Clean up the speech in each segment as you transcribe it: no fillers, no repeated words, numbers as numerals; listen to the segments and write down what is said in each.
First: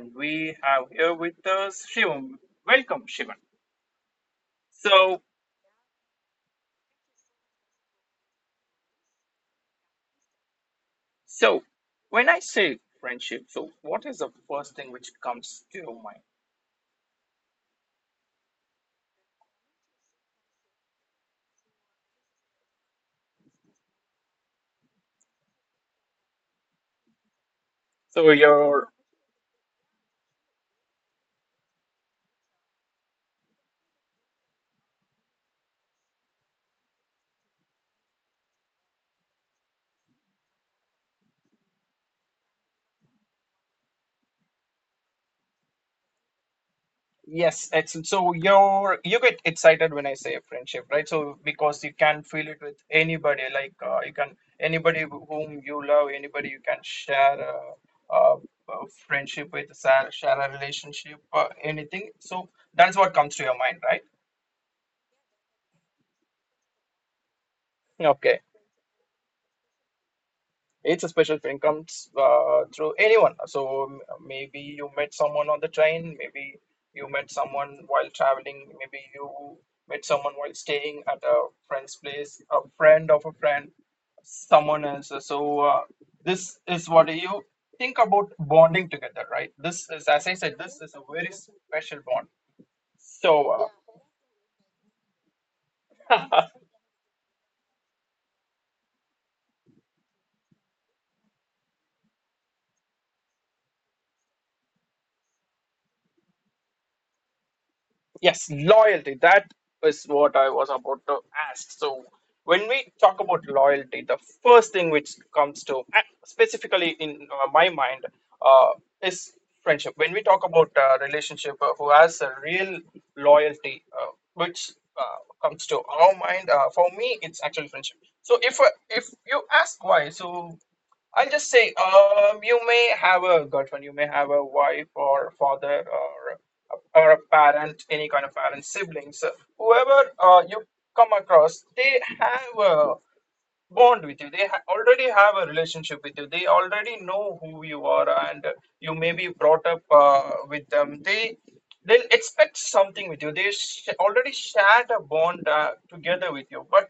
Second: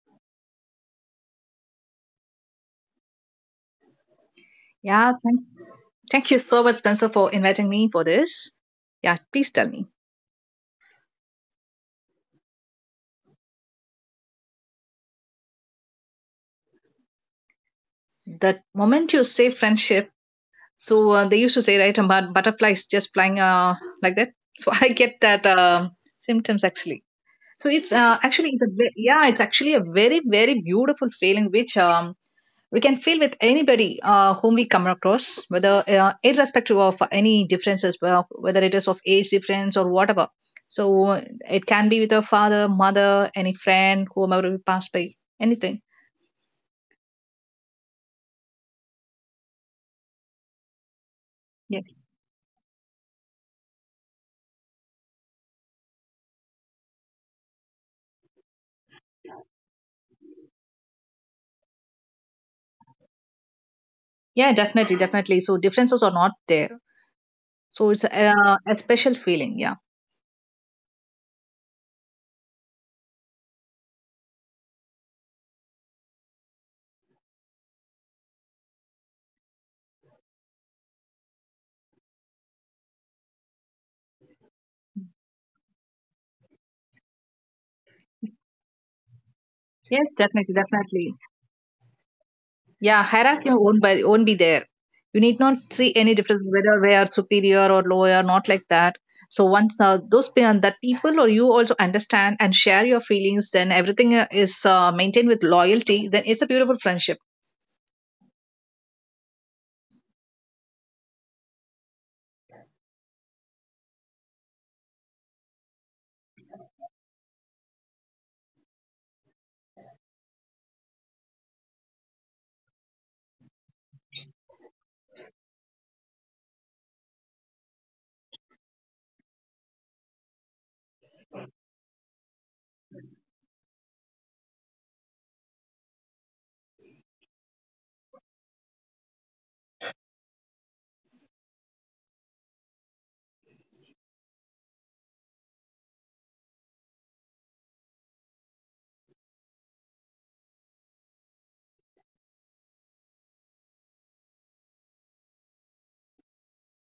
And we have here with us Shivam. Welcome, Shivan. Yeah, So, thank, thank you so much, Spencer, for inviting me for this. Yeah, please tell me. so when I say friendship, so what is the first thing which comes to your mind? The moment you say friendship, they used to say, right, about butterflies just flying like that. So I get that symptoms actually. So it's So, actually it's a your yeah, it's actually a very beautiful feeling which we can feel with anybody whom we come across, whether irrespective of any differences, well, whether it is of age difference or whatever. So it can be with a father, mother, any friend, whomever we pass by, anything. yes, excellent. So you get excited when I say a friendship, right? So Yeah, because you can feel it with anybody, like you can anybody whom you love, anybody you can share a friendship with, share a relationship, anything. So that's what comes to your mind, right? yeah, definitely. So differences are not there. So Okay, a special feeling. Yeah. it's a special thing comes through anyone. Maybe you met someone on the train, maybe you met someone while traveling, maybe you met someone while staying at a friend's place, a friend of a friend, someone else. So this is what you think about bonding together, right? This is, Yes, as I said, definitely, this is a definitely. very special bond. Yeah, hierarchy So won't be there. You need not see any uh, difference whether we are superior or lower, not like that. So once that people or you also understand and share your feelings, then everything is maintained with loyalty. Then it's a beautiful friendship. yes, loyalty. That is what I was about to ask. So, when we talk about loyalty, the first thing which comes to, specifically in my mind, uh, is friendship. When we talk about relationship, who has a real loyalty, which comes to our mind, for me, it's actually friendship. So, if you ask why, so I'll just say, you may have a girlfriend, you may have a wife or father or or a parent, any kind of parent, siblings. So whoever you come across, they have a bond with you. Already have a relationship with you. They already know who you are, and you may be brought up with them. They'll expect something with you. Already shared a bond together with you. But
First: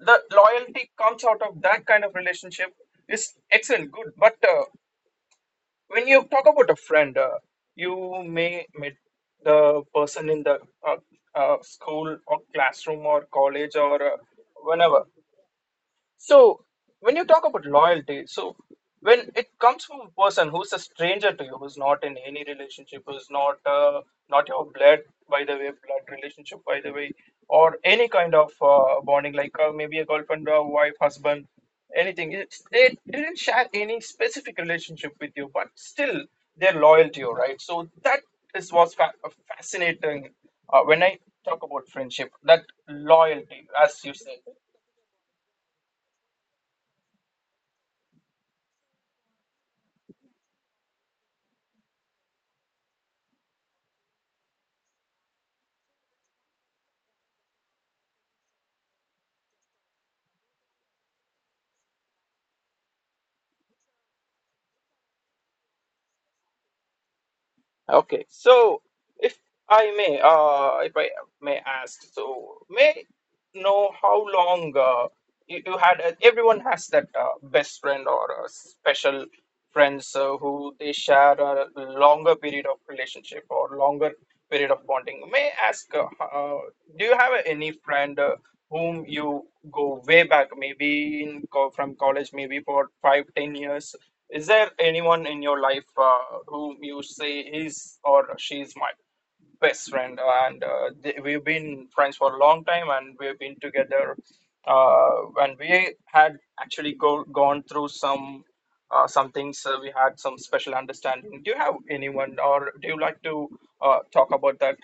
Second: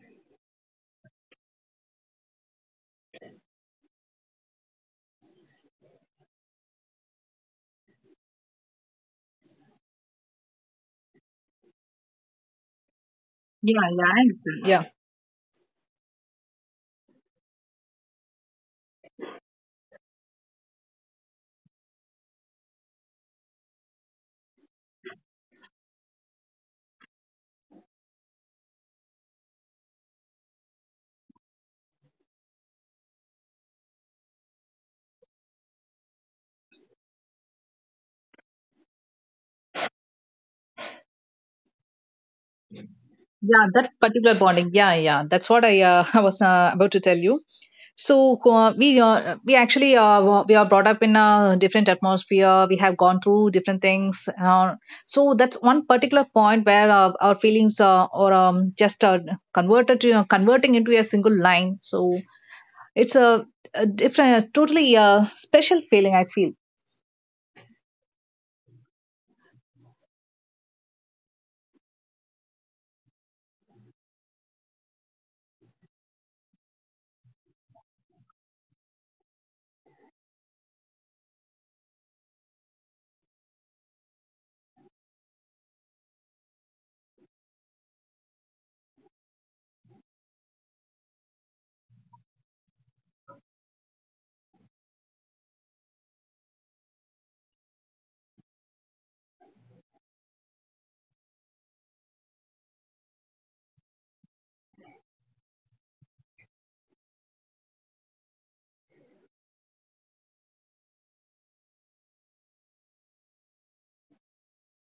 the loyalty comes out of that kind of relationship is excellent, good. But when you talk about a friend, you may meet the person in the uh, school or classroom or college Yeah, yeah, or I understand. Yeah. whenever. So, when you talk about loyalty, so when it comes from a person who's a stranger to you, who's not in any relationship, who's not not your blood, by the way, blood relationship, by the way, or any kind of bonding, like maybe a girlfriend, or wife, husband, anything. It's, they didn't share any specific relationship with you, but still they're loyal to you, right? So that is what's fascinating when I talk about friendship, that Yeah, loyalty, that as you particular said. bonding. Yeah, yeah. That's what I was about to tell you. So we actually we are brought up in a different atmosphere. We have gone through different things. So that's one particular point where our feelings or just converted to converting into a single line. So it's a, a different, totally special feeling, I feel. Okay, so if if I may ask, so may know how long uh, you had everyone has that best friend or special friends who they share a longer period of relationship or longer period of bonding. May I ask do you have any friend whom you go way back, maybe from college, maybe for 5 to 10 years? Is there anyone in your life whom you say he's or she's my best friend and we've been friends for a long time and we've been together uh, when we had gone through some things, we had some special understanding. Do you have anyone, or do you like to talk about that?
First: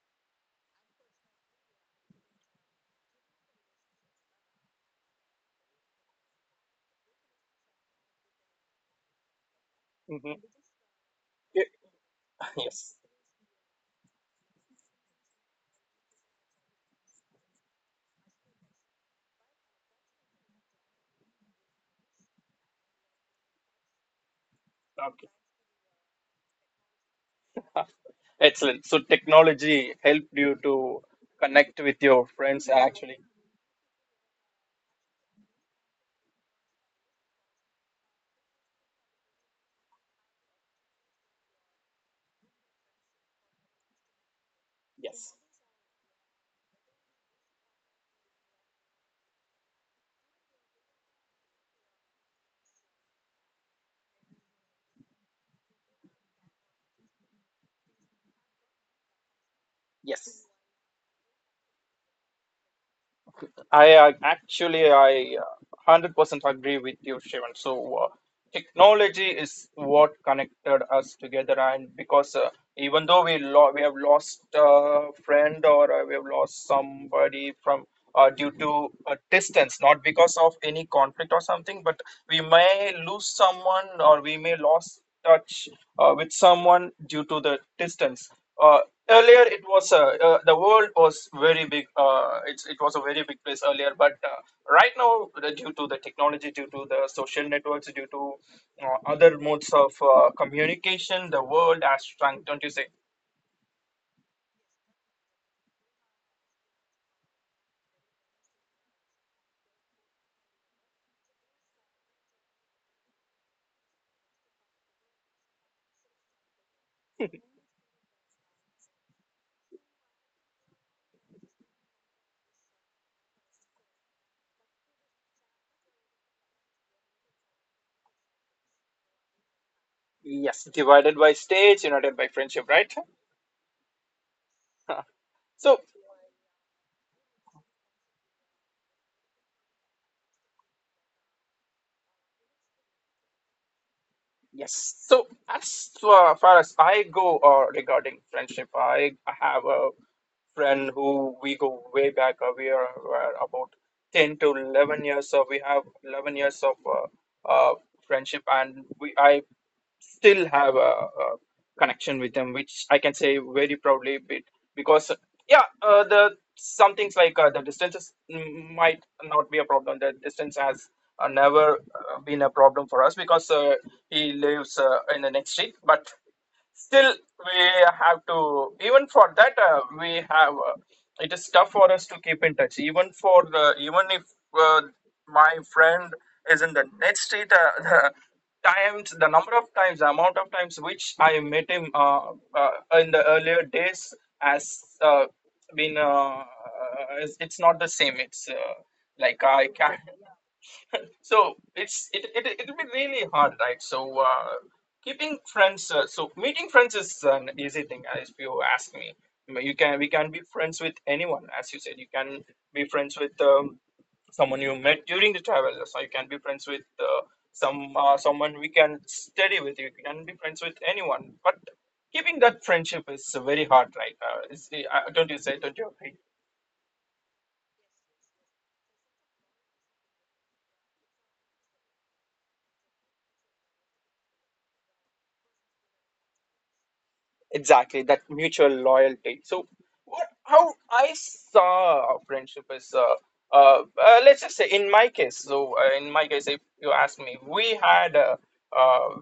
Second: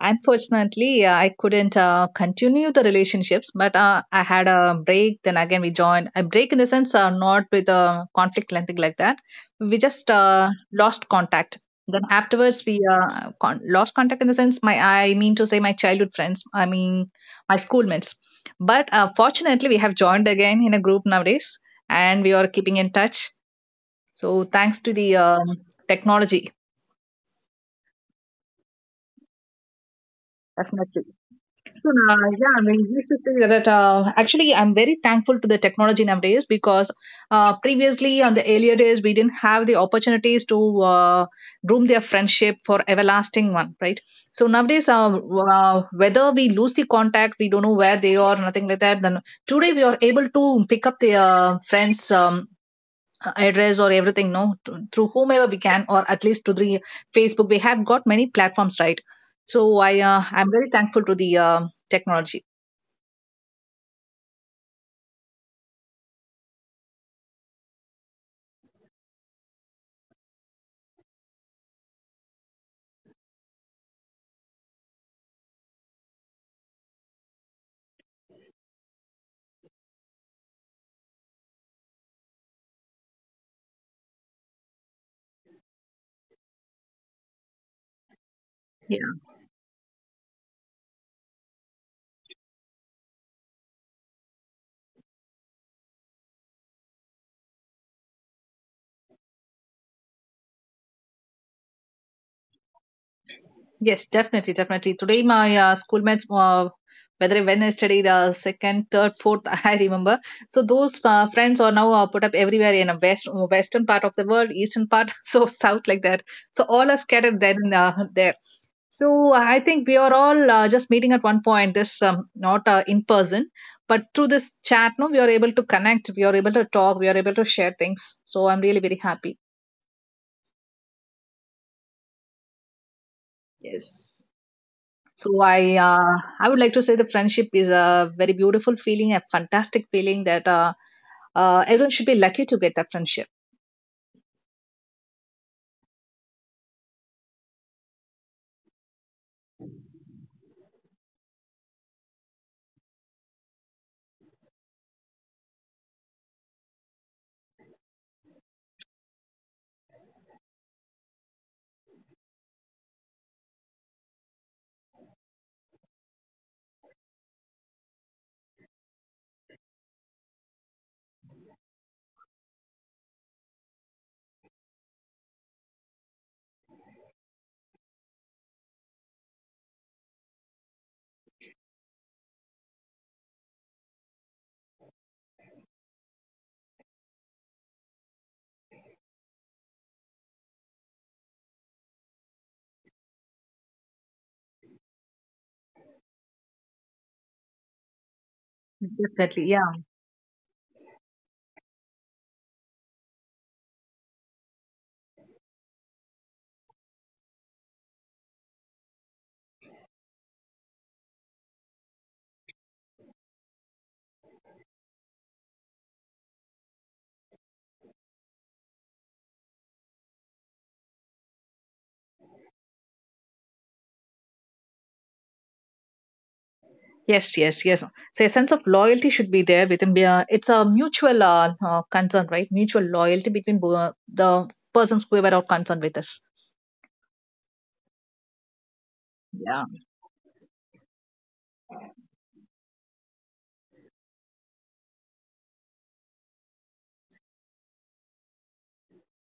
Unfortunately, I couldn't continue the relationships, but I had a break. Then again, we joined. A break in the sense, not with a conflict or anything like that. We just Hmm. lost contact. Then afterwards, Yes. Lost contact in the sense, my I mean to say, my childhood friends. I mean, my schoolmates. But fortunately, we have joined again in a group nowadays, and we are keeping in touch. So thanks to the technology, Okay. Excellent. So technology helped you definitely. to connect So with now, your yeah, I friends. mean, you Actually, should say that actually, I'm very thankful to the technology nowadays because previously, on the earlier days, we didn't have the opportunities to groom their friendship for everlasting one, right? So nowadays, yes, whether we lose the contact, we don't know where they are, nothing like that. Then today, we are able to pick up their friends. Address or everything no to, through whomever we can or at least to the facebook. We have got many platforms, right? So i uh, yes. i'm very thankful to the technology. I 100% agree with you, Shivan. So, technology is what connected us together and because even though we we have lost a friend or we have lost somebody from due to distance, not because of any conflict or something, but we may lose someone or we may lose touch with someone due to the distance. uh, Earlier it was the world was very big, it was a very big place earlier, but right now due to the technology, due to the social networks, due to other modes of communication, the world has shrunk, don't you say? Yes, definitely. Today, my schoolmates, whether when I studied second, third, fourth, I remember. So those friends are now put up everywhere in a western part of the world, eastern part, so south like that. So all are scattered, then there. So I think we are all just meeting at one point. This not in person, but through this chat, no, we are able to connect. We are able to talk. We are able to share things. So I'm really very happy. Yes, divided by states, united by friendship, right? Yes. So So, I would like to say the friendship is a very beautiful feeling, a fantastic feeling that everyone should be lucky to get that friendship. yes. So, as far as I go regarding friendship, I have a friend who we go way back. Uh, were about 10 to 11 years. So, we have 11 years of friendship. And I still have a connection with them, which I can say very proudly bit because yeah, the some things like the distances might not be a problem. The distance has never been a problem for us because he lives in the next street, but still we have to even for that we have it is tough for us to keep in touch even for the even if uh, my friend is in the next street, the times, the number of times, the amount of times which I met him in the earlier days has been it's not the same, it's like Definitely, yeah. I can so it it'll be really hard, right? So keeping friends, so meeting friends is an easy thing, if you ask me. I mean, you can we can be friends with anyone, as you said. You can be friends with someone you met during the travel. So you can be friends with someone we can study with. You can be friends with anyone, but keeping that friendship is very hard, right? Don't you say? Don't you agree? Yes, yes, yes. So a sense of loyalty should be there within. It's a mutual concern, right? Mutual loyalty between the persons whoever are concerned with us. Exactly, that mutual loyalty. Yeah. So, what, how I saw friendship is, let's just say in my case. So, in my case, if you ask me, we had uh,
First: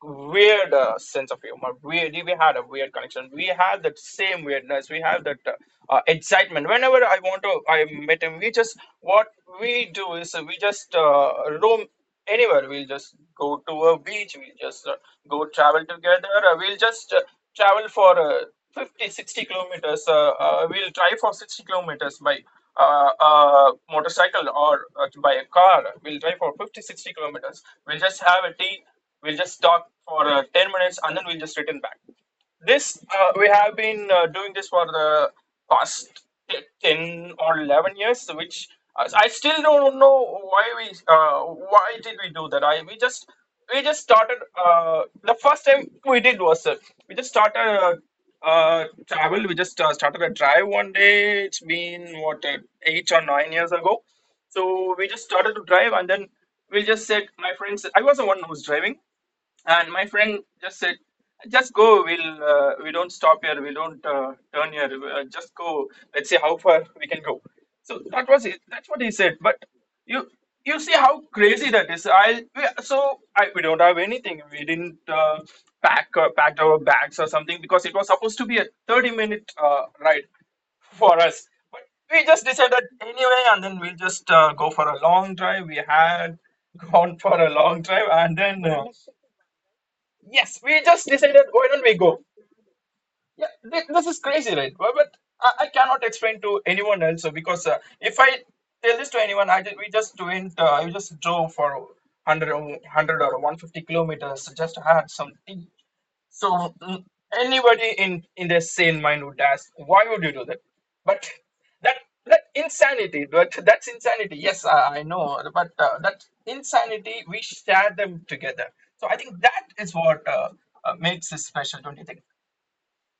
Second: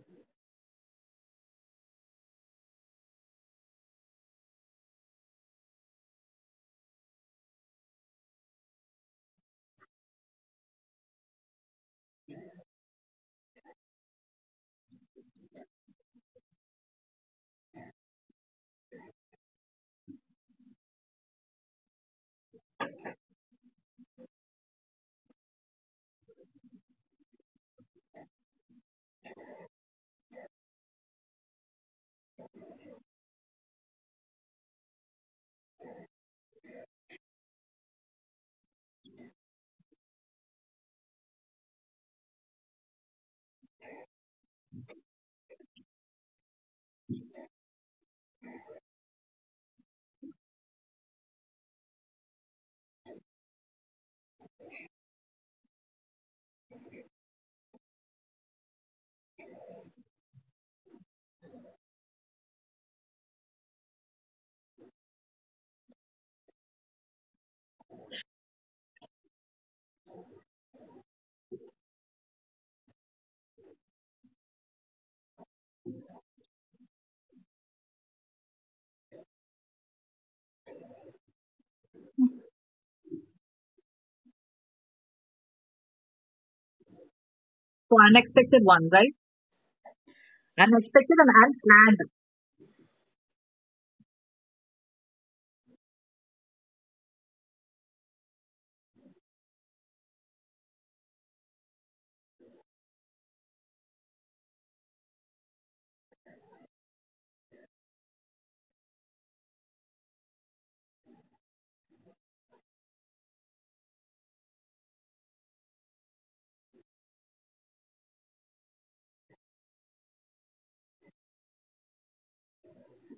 weird sense of humor. Really, we had a weird connection. We had that same weirdness. We have that excitement. Whenever I want to, I met him. We just what we do is we just roam anywhere. We'll just go to a beach. We'll just go travel together. We'll just travel for 50, 60 kilometers. We'll drive for 60 kilometers by. Motorcycle or by a car, we'll drive for 50, 60 kilometers. We'll just have a tea. We'll just talk for 10 minutes and then we'll just return back. This We have been doing this for the past 10 or 11 years, which I still don't know why we why did we do that. I we just We just started. The first time we did was we just started travel. We just started a drive one day. It's been what 8 or 9 years ago. So we just started to drive, and then we just said, my friends. I was the one who was driving and my friend just said, "Just go. We don't stop here. We don't turn here. Just go. Let's see how far we can go." So that was it. That's what he said. But you you see how crazy that is. I we- so I We don't have anything. We didn't packed our bags or something because it was supposed to be a 30 minute ride for us. But we just decided anyway, and then we'll just go for a long drive. We had gone for a long So drive, and unexpected then one, right? yes, we just Unexpected and decided why don't we unplanned. go? Yeah, this is crazy, right? But I cannot explain to anyone else because if I tell this to anyone, we just went, I just drove for 100, or 100 or 150 kilometers, just had some tea. So anybody in their sane mind would ask, why would you do that? But that that insanity, but that's insanity. Yes, I know, but that insanity we share them together. So I think that is what makes it special, don't you think?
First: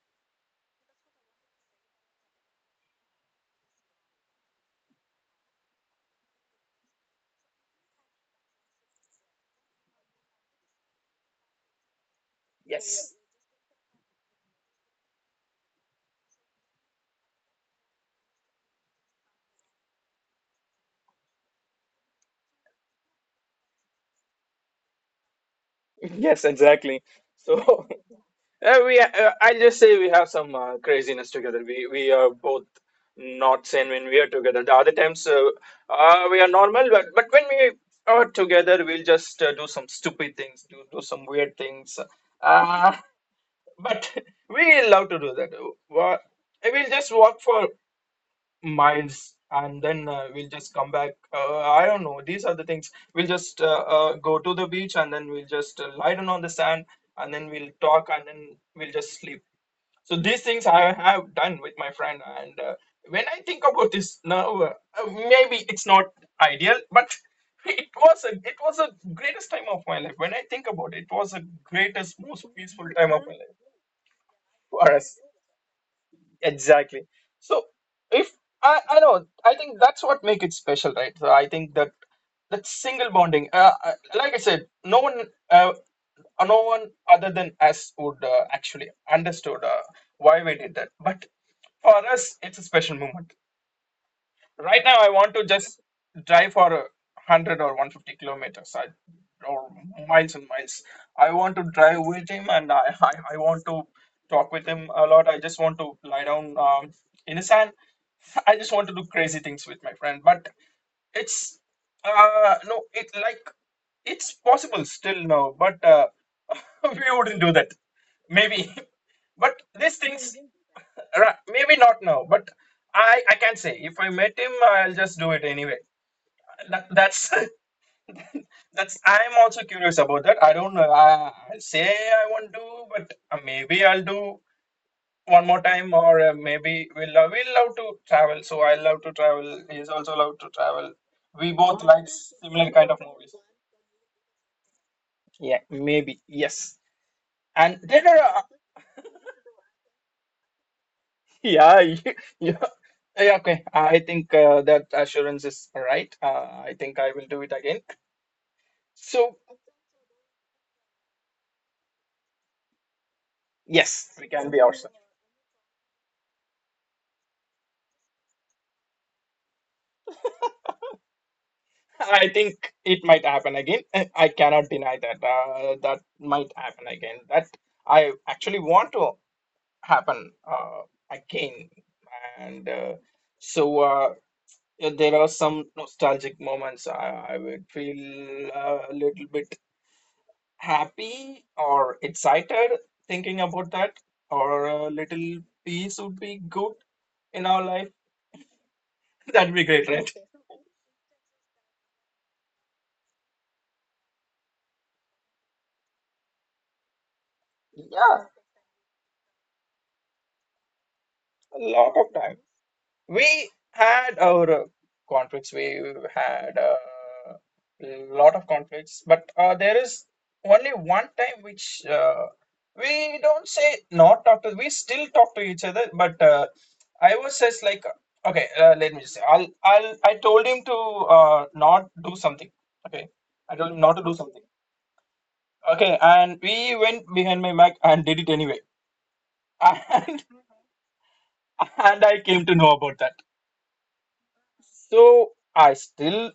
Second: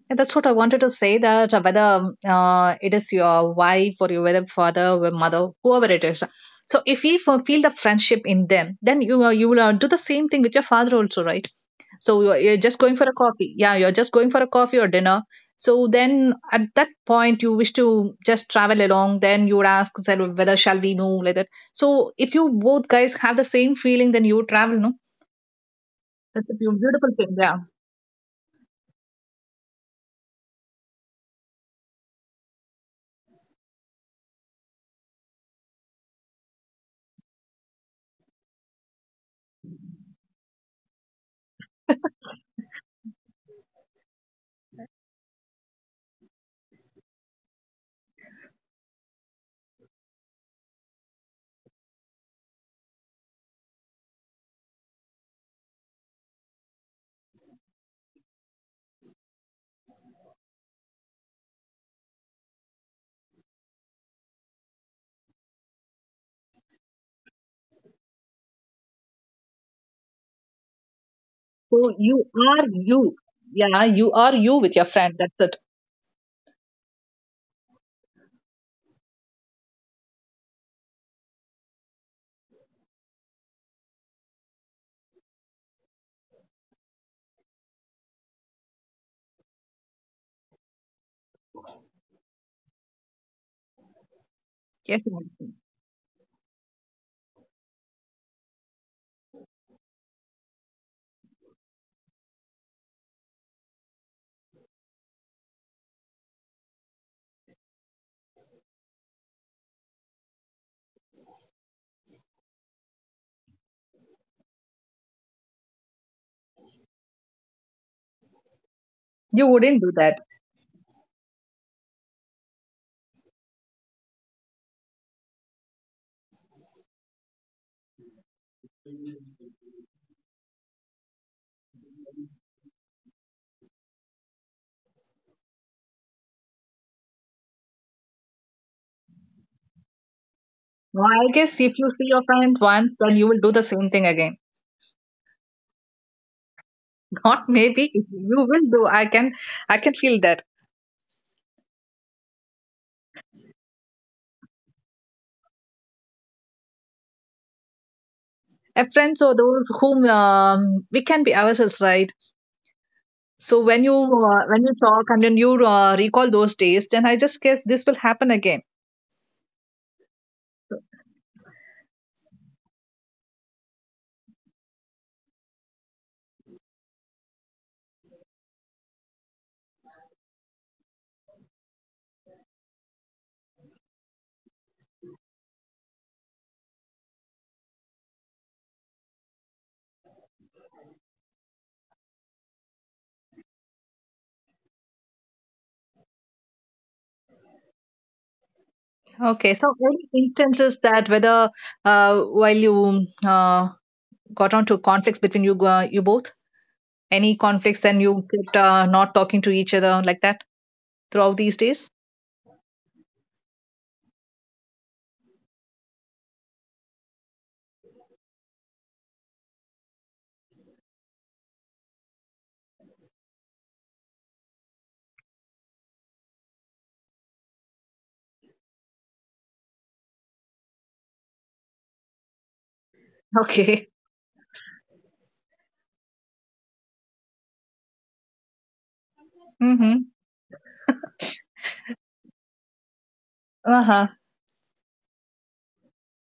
Yeah, that's what I wanted to say, that whether it is your wife or your whether father or mother, whoever it is. So if we feel the friendship in them, then you will do the same thing with your father also, right? So you're just going for Yes. a coffee. Yeah, you're just going for a coffee or dinner. So then at that point you wish to just travel along. Then you would ask said, whether shall we move like that. So if you both guys have the same feeling, then you would travel, no? Yes, That's a exactly. beautiful thing. So Yeah. I'll just say we have some craziness together. We are both not sane when we are together. The other times we are normal, but when we are together, we'll just do some stupid things, do some weird things. Uh, but we love to do that. What? We'll just walk for miles and then we'll just come back. I don't know. These are the things. We'll just go to the beach and then we'll just lie down on the sand and then we'll talk and then we'll just sleep. So these things I have done with my friend. And when I think about this now, maybe it's not ideal, but it was the greatest time of my life. When I think about it, it was the So you greatest, most are peaceful time you. of my life Yeah, you are you with your for us. friend. That's it. Exactly. So if I know, I think that's what make it special, right? So I think that that single bonding, like I said, no one, uh, no one other than us would actually understood why we did that. But for us, it's a special moment. Right now, Yes. I want to Madam. just drive for 100 or 150 kilometers, or miles and miles. I want to drive with him, and I want to talk with him a lot. I just want to lie down in the sand. I just want to do crazy things with my friend. But it's no, it like it's possible still now, but we wouldn't do that. Maybe, You but wouldn't do these that. things, maybe not now, but I can't say. If I met him, I'll just do it anyway. That's that's. I'm also curious about that. I don't know. I'll say I won't do, but maybe I'll do one more time, or maybe we'll love to travel. So I love to travel. He's also love to travel. Well, I We guess if both you like see your friend similar kind once, of then you movies. will do the same thing again. Yeah, maybe yes. Not And maybe, there if are you will do. I can feel that. Yeah, you, you, yeah, okay. I think that assurance is right. I think I will do it again. And friends or So, those whom we can be ourselves, right? So yes, we can be when you awesome. talk and then you recall those days, then I just guess this will happen again. I think it might happen again. I cannot deny that. That might happen again. That I actually want to happen again. And so there are some nostalgic moments. I would feel a little bit happy or excited thinking about that, or a little peace would be good in our life. Okay. That'd be So great, any right? instances, that whether while you got on to conflicts between you both. Any conflicts, then Yeah, you get not talking to each other like that throughout these a days? lot of time. We had our conflicts. We had a lot of conflicts, but there is only one time which we don't say not talk to, we still talk to each other, but I was just like, okay, let me just say, I'll I told him to not do something, okay. I told him Okay. not to do something, okay, and we went behind my back and did it anyway. Mm-hmm. and and I came to know about that. Uh-huh. So I still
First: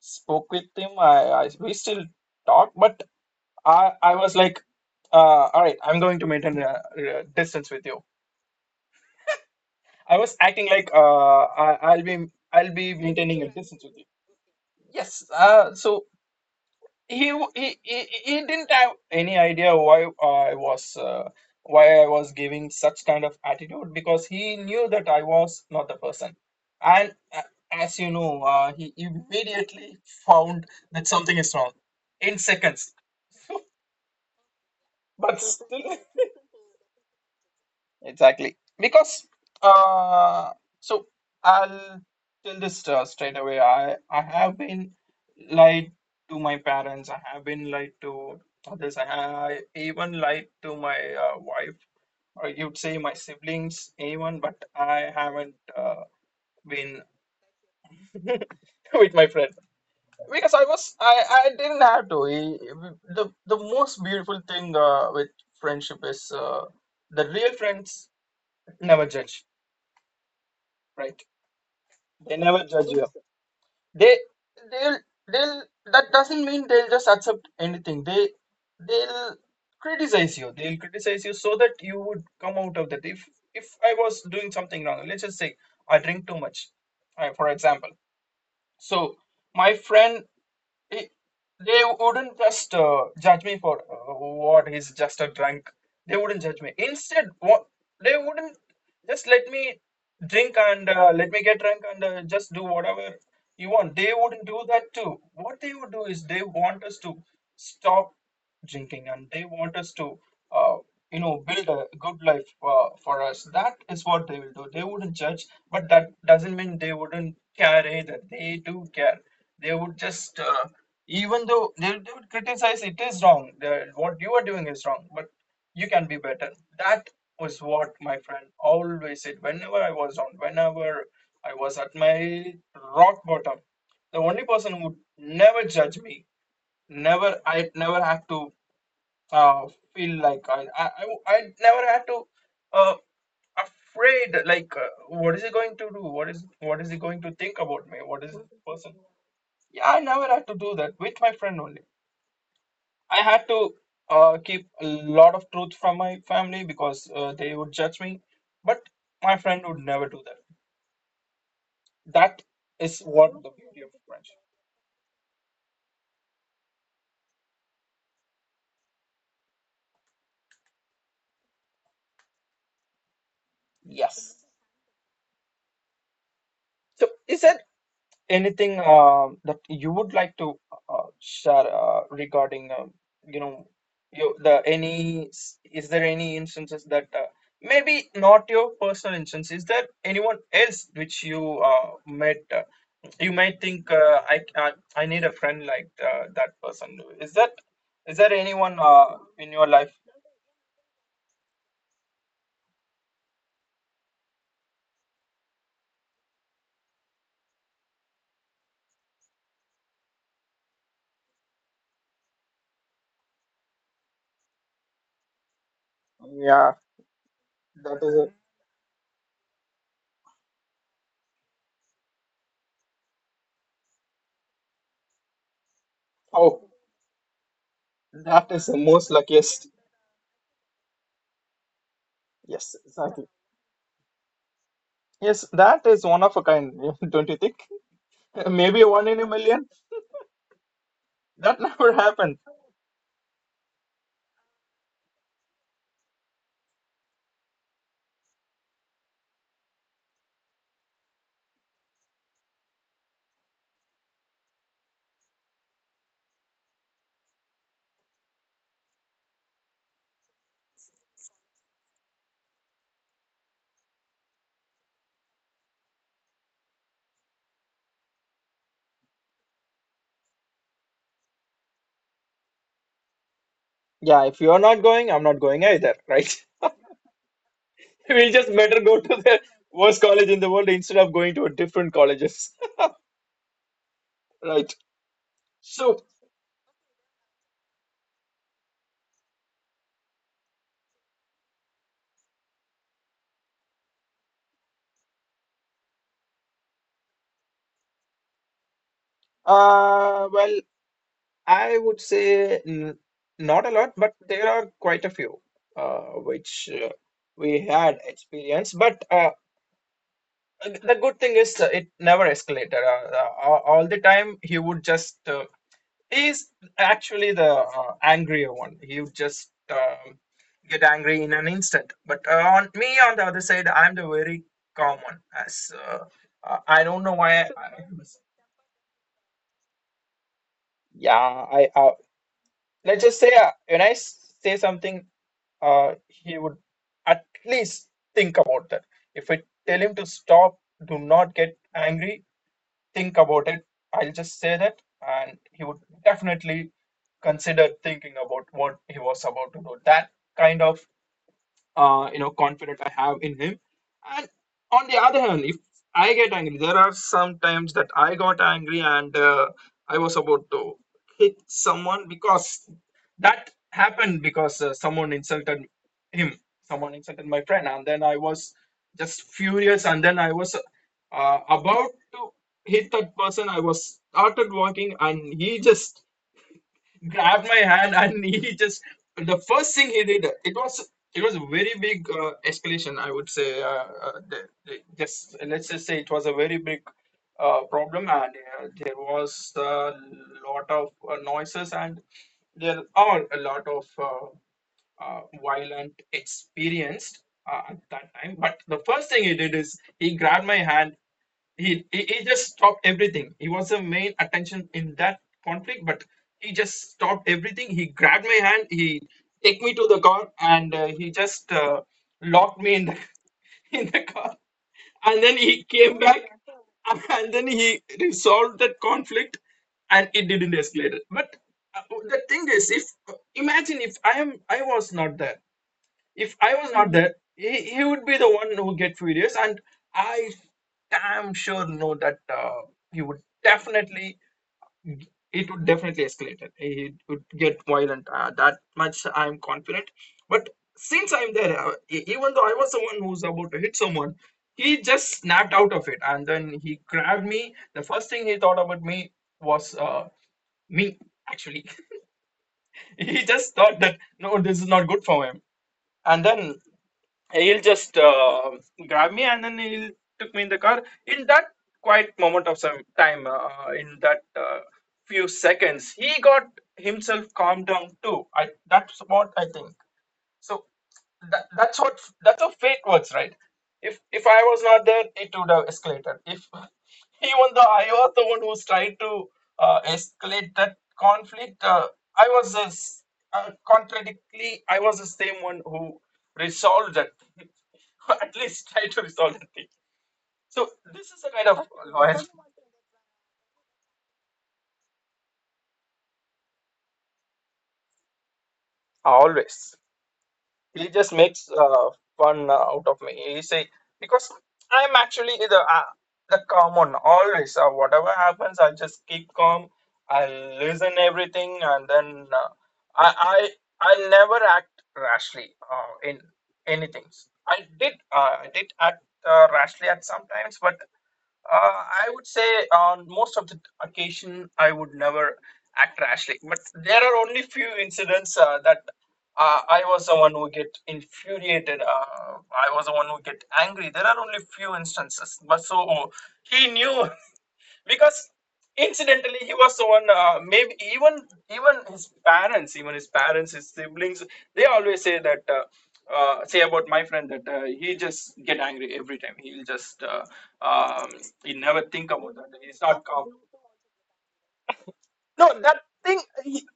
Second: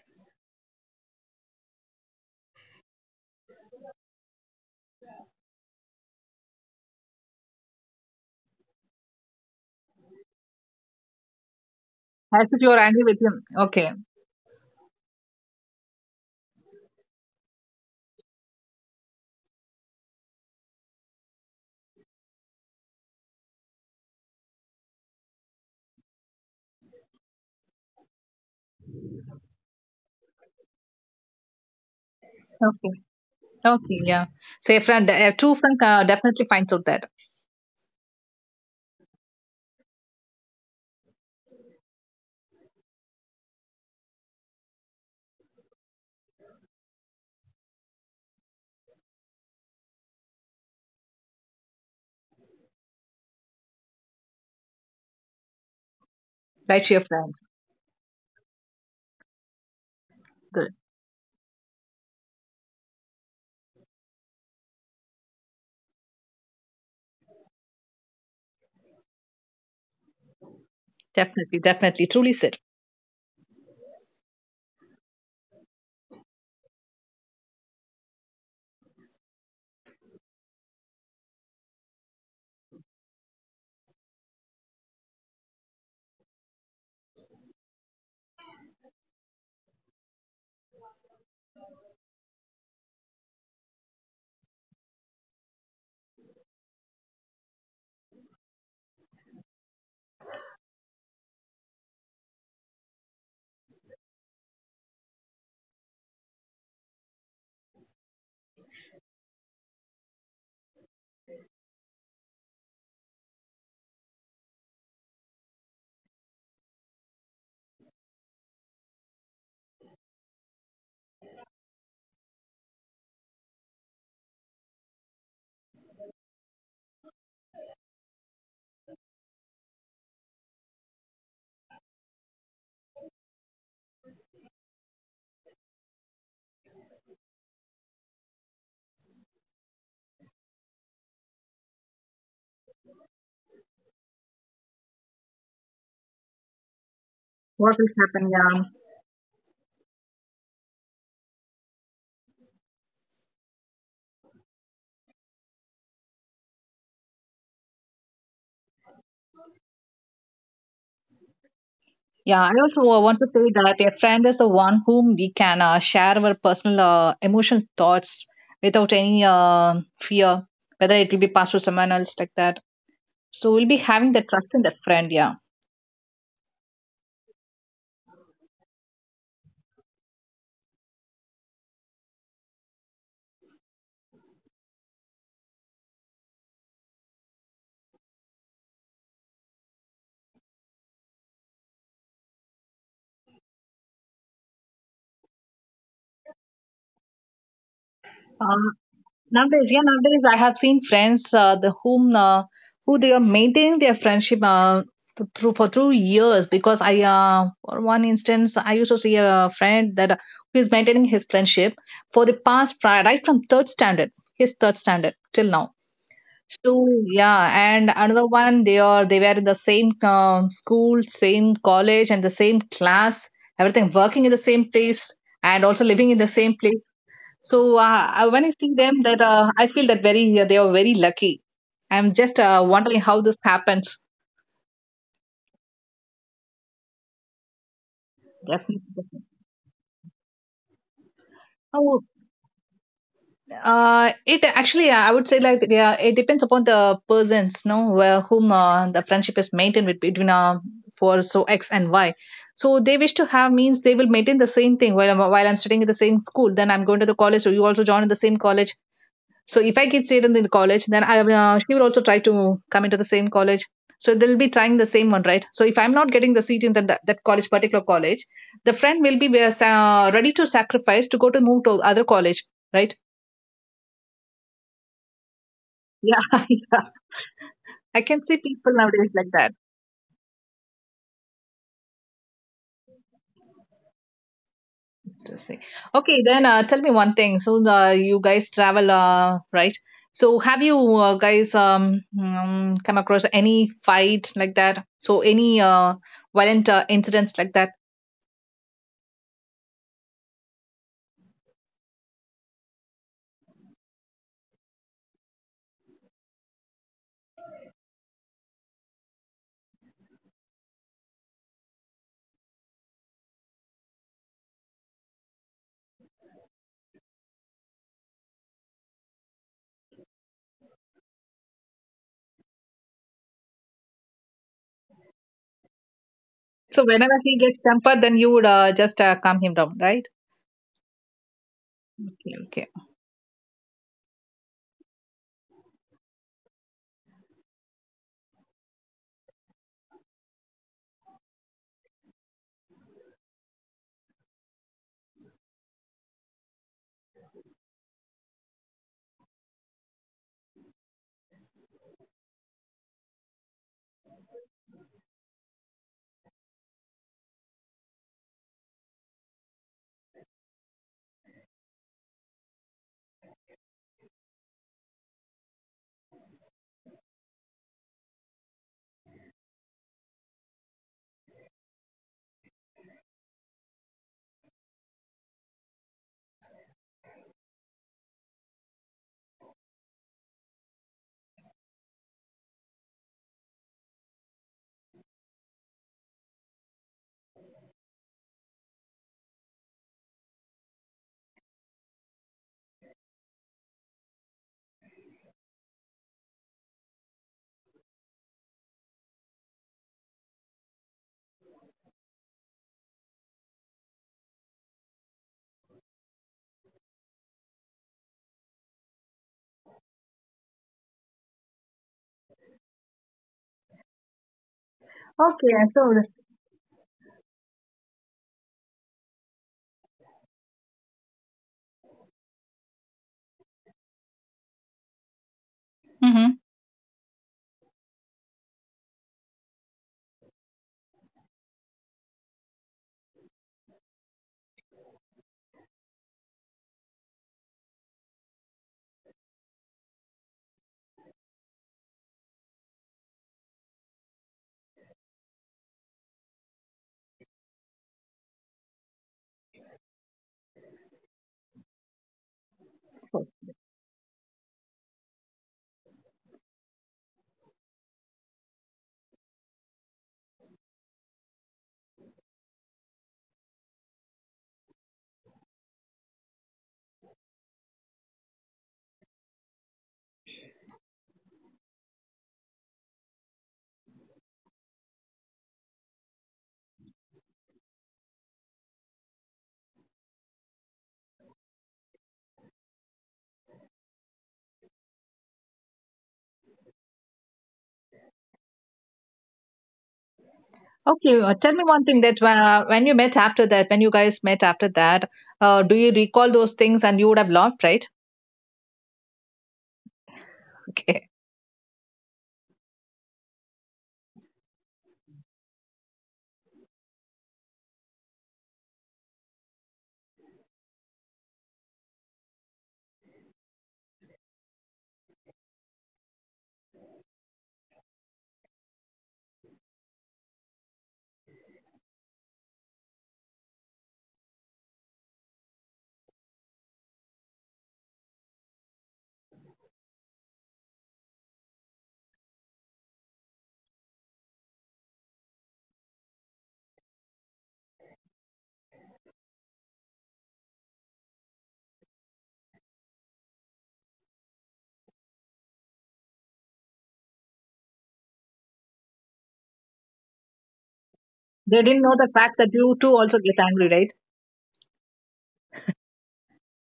spoke with him. I we still talk, but I was like, all right, I'm going to maintain a, distance with you. I was acting like I'll be, As if I'll you're be angry with maintaining him. a distance Okay. with you. Yes. So he he didn't have any idea why I was giving such kind of attitude, because he knew that I was not the person, and as you know, he immediately found that something is wrong in seconds. Okay. Okay. Yeah. So a friend, a But true friend still. Definitely finds out that. Exactly. Because uh so I'll tell this straight away. I have been lied to my parents. I have been lied to others. I even lied to my wife, or you'd say my siblings, anyone, but I haven't Like been your friend. with my friend, because I Good. was I I didn't have to. The most beautiful thing with friendship is the real friends never judge, right? Definitely. Definitely. Truly They said. never judge you. They they'll they'll That doesn't mean they'll just accept anything. They'll criticize you. They'll criticize you so that you would come out of that. If I was doing something wrong, let's just say I drink too much, for example. So my friend, they they wouldn't just judge me for what, he's just a drunk. They wouldn't judge me. Instead, what they wouldn't, just let me drink and let me get drunk and just do whatever you want. They wouldn't do that too. What they would do is they want us to stop drinking, and they want us to uh, you know, build a good life for us. That is what they will do. They wouldn't judge, but that doesn't mean they wouldn't care either. They do care. They would just even though they would criticize, it is wrong, what you are doing is wrong, but you can be better. That was what my friend always said whenever I was down, whenever I was at my rock bottom. The only person who would never judge me, never. I never had to uh, feel like I never had to uh, afraid like what is he going to do, what is he going to think What about will me, what happen? is this Yeah. person. Yeah, I never had to do that. With my friend only, I had to keep a lot of truth from my family because they would judge me. But my friend would never do that. That Yeah, I also is want to what say the beauty that of a friend friendship. is the one whom we can share our personal emotional thoughts without any fear, whether it will be passed to someone else like that. So we'll be having the Yes. trust in that friend, yeah. So, is there anything that you would like to share regarding, you know, your the any s- is there any instances that maybe not your personal instance? Is there anyone else which you met? You might think I need a friend like that person. Is there Um, anyone in your nowadays, yeah, life? nowadays I have seen friends the whom who they are maintaining their friendship through years. Because I, for one instance, I used to see a friend that who is maintaining his friendship for the past right from third standard, his third standard till now. Yeah, So yeah, and that is another it. one, they are they were in the same school, same college, and the same class. Everything, working in the same place and also living in the same Oh, place. So when that I is see the them, most that I luckiest. feel that very they are very lucky. I'm just Yes, wondering how exactly. this happens. Yes, that is one of a kind, don't you think? Maybe one Definitely. in a million. That never happened. It actually, I would say, like, yeah, it depends upon the persons, no, where whom the friendship is maintained with, between for so X and Y. So they wish to have means they will maintain the same thing. While while I'm studying in the same school, then I'm going to the college, so you also join in the same college. So if I get seated in the college, then I she will also try to come into the same college. So they'll be trying the same one, right? So if I'm not getting the seat in that college, particular college, the friend will be ready to sacrifice to go to move to other college, right? Yeah, if you're not going, I'm not going either, Yeah, right? yeah. I can We'll see just people better go to nowadays like the that. worst college in the world instead of going to a different colleges, right? Interesting. So, Okay, then tell me one thing. So you guys travel, right? So have you guys come across any fight like that? So any violent incidents like that? Well. I would say, n not a lot, but there are quite a few which we had experience. But the good thing is it never escalated. All the time he would just he's actually the angrier one. He would just get angry in an instant. But on me, on the other side, I'm the very calm one. As So I don't know whenever why. he gets tempered, then you would just calm him down, right? Yeah, I Okay. Okay. let's just say when say something, he would at least think about that. If I tell him to stop, do not get angry, think about it, I'll just say that, and he would definitely consider thinking about what he was about to do. That kind of you know, confident I have in him. And on the other hand, if I get angry, there are some times that I got angry, and I was about to hit someone, because that happened because someone insulted him, someone insulted my friend, and then I was just furious, and then I was about to hit that person. I was started walking, and he just grabbed my hand, and he just, the first thing he did, it was, it was a very big escalation, I would say. Just let's just say it was a very big problem, and there was a lot of noises, and there are a lot of violent experienced at that time. But the first thing he did is he grabbed my hand. He just stopped everything. He was the main attention in that conflict, but he just stopped everything. He grabbed my hand. He take me to the car, and he just locked me in the in the car. And then Okay. he came So back. And then he resolved that conflict, and it didn't escalate. But uh, the thing is, if imagine, if I was not there, if mm-hmm. I was not there, he would be the one who get furious, and I am sure know that he would definitely, it would definitely escalate it. It would get violent. That much I'm confident. But since I'm there, even though I was someone who's about to hit someone, he just snapped out of it, and then he grabbed me. The first thing he thought about me was me, actually. He just thought that, no, this is not good for him. And then he'll just grab me, and then he'll took me in the car. In that quiet moment of some time, in that few seconds, he got himself calmed down too, I, that's what I think. So that's what, that's how fate works, right? If I was not there, it would have escalated. If, even though I was the one who's trying to escalate that conflict, I was a s contradictly, I was the same one who resolved that thing. At least try to resolve that thing. So this Okay, is a kind tell me of one thing, that loyalty. When you met after that, when you guys met after that, do you recall those things and you would have laughed, right? Always. He Okay. just makes fun out of me. He say because I'm actually the calm one always. Whatever happens, I'll just keep calm. I'll listen everything, and then I I'll never act rashly in anything. I did act rashly at sometimes, but I would say on most of the occasion, I would never act rashly. But there are only few incidents that I was the one who get infuriated. I was the one who get angry. There are only few instances. But so he knew because incidentally he was the one maybe even even his parents, his siblings, they always say that, say about my friend that, he just get angry every time. He'll just um, he They never didn't know think the about fact that, that you he's too not also calm. get angry, right? No, that thing,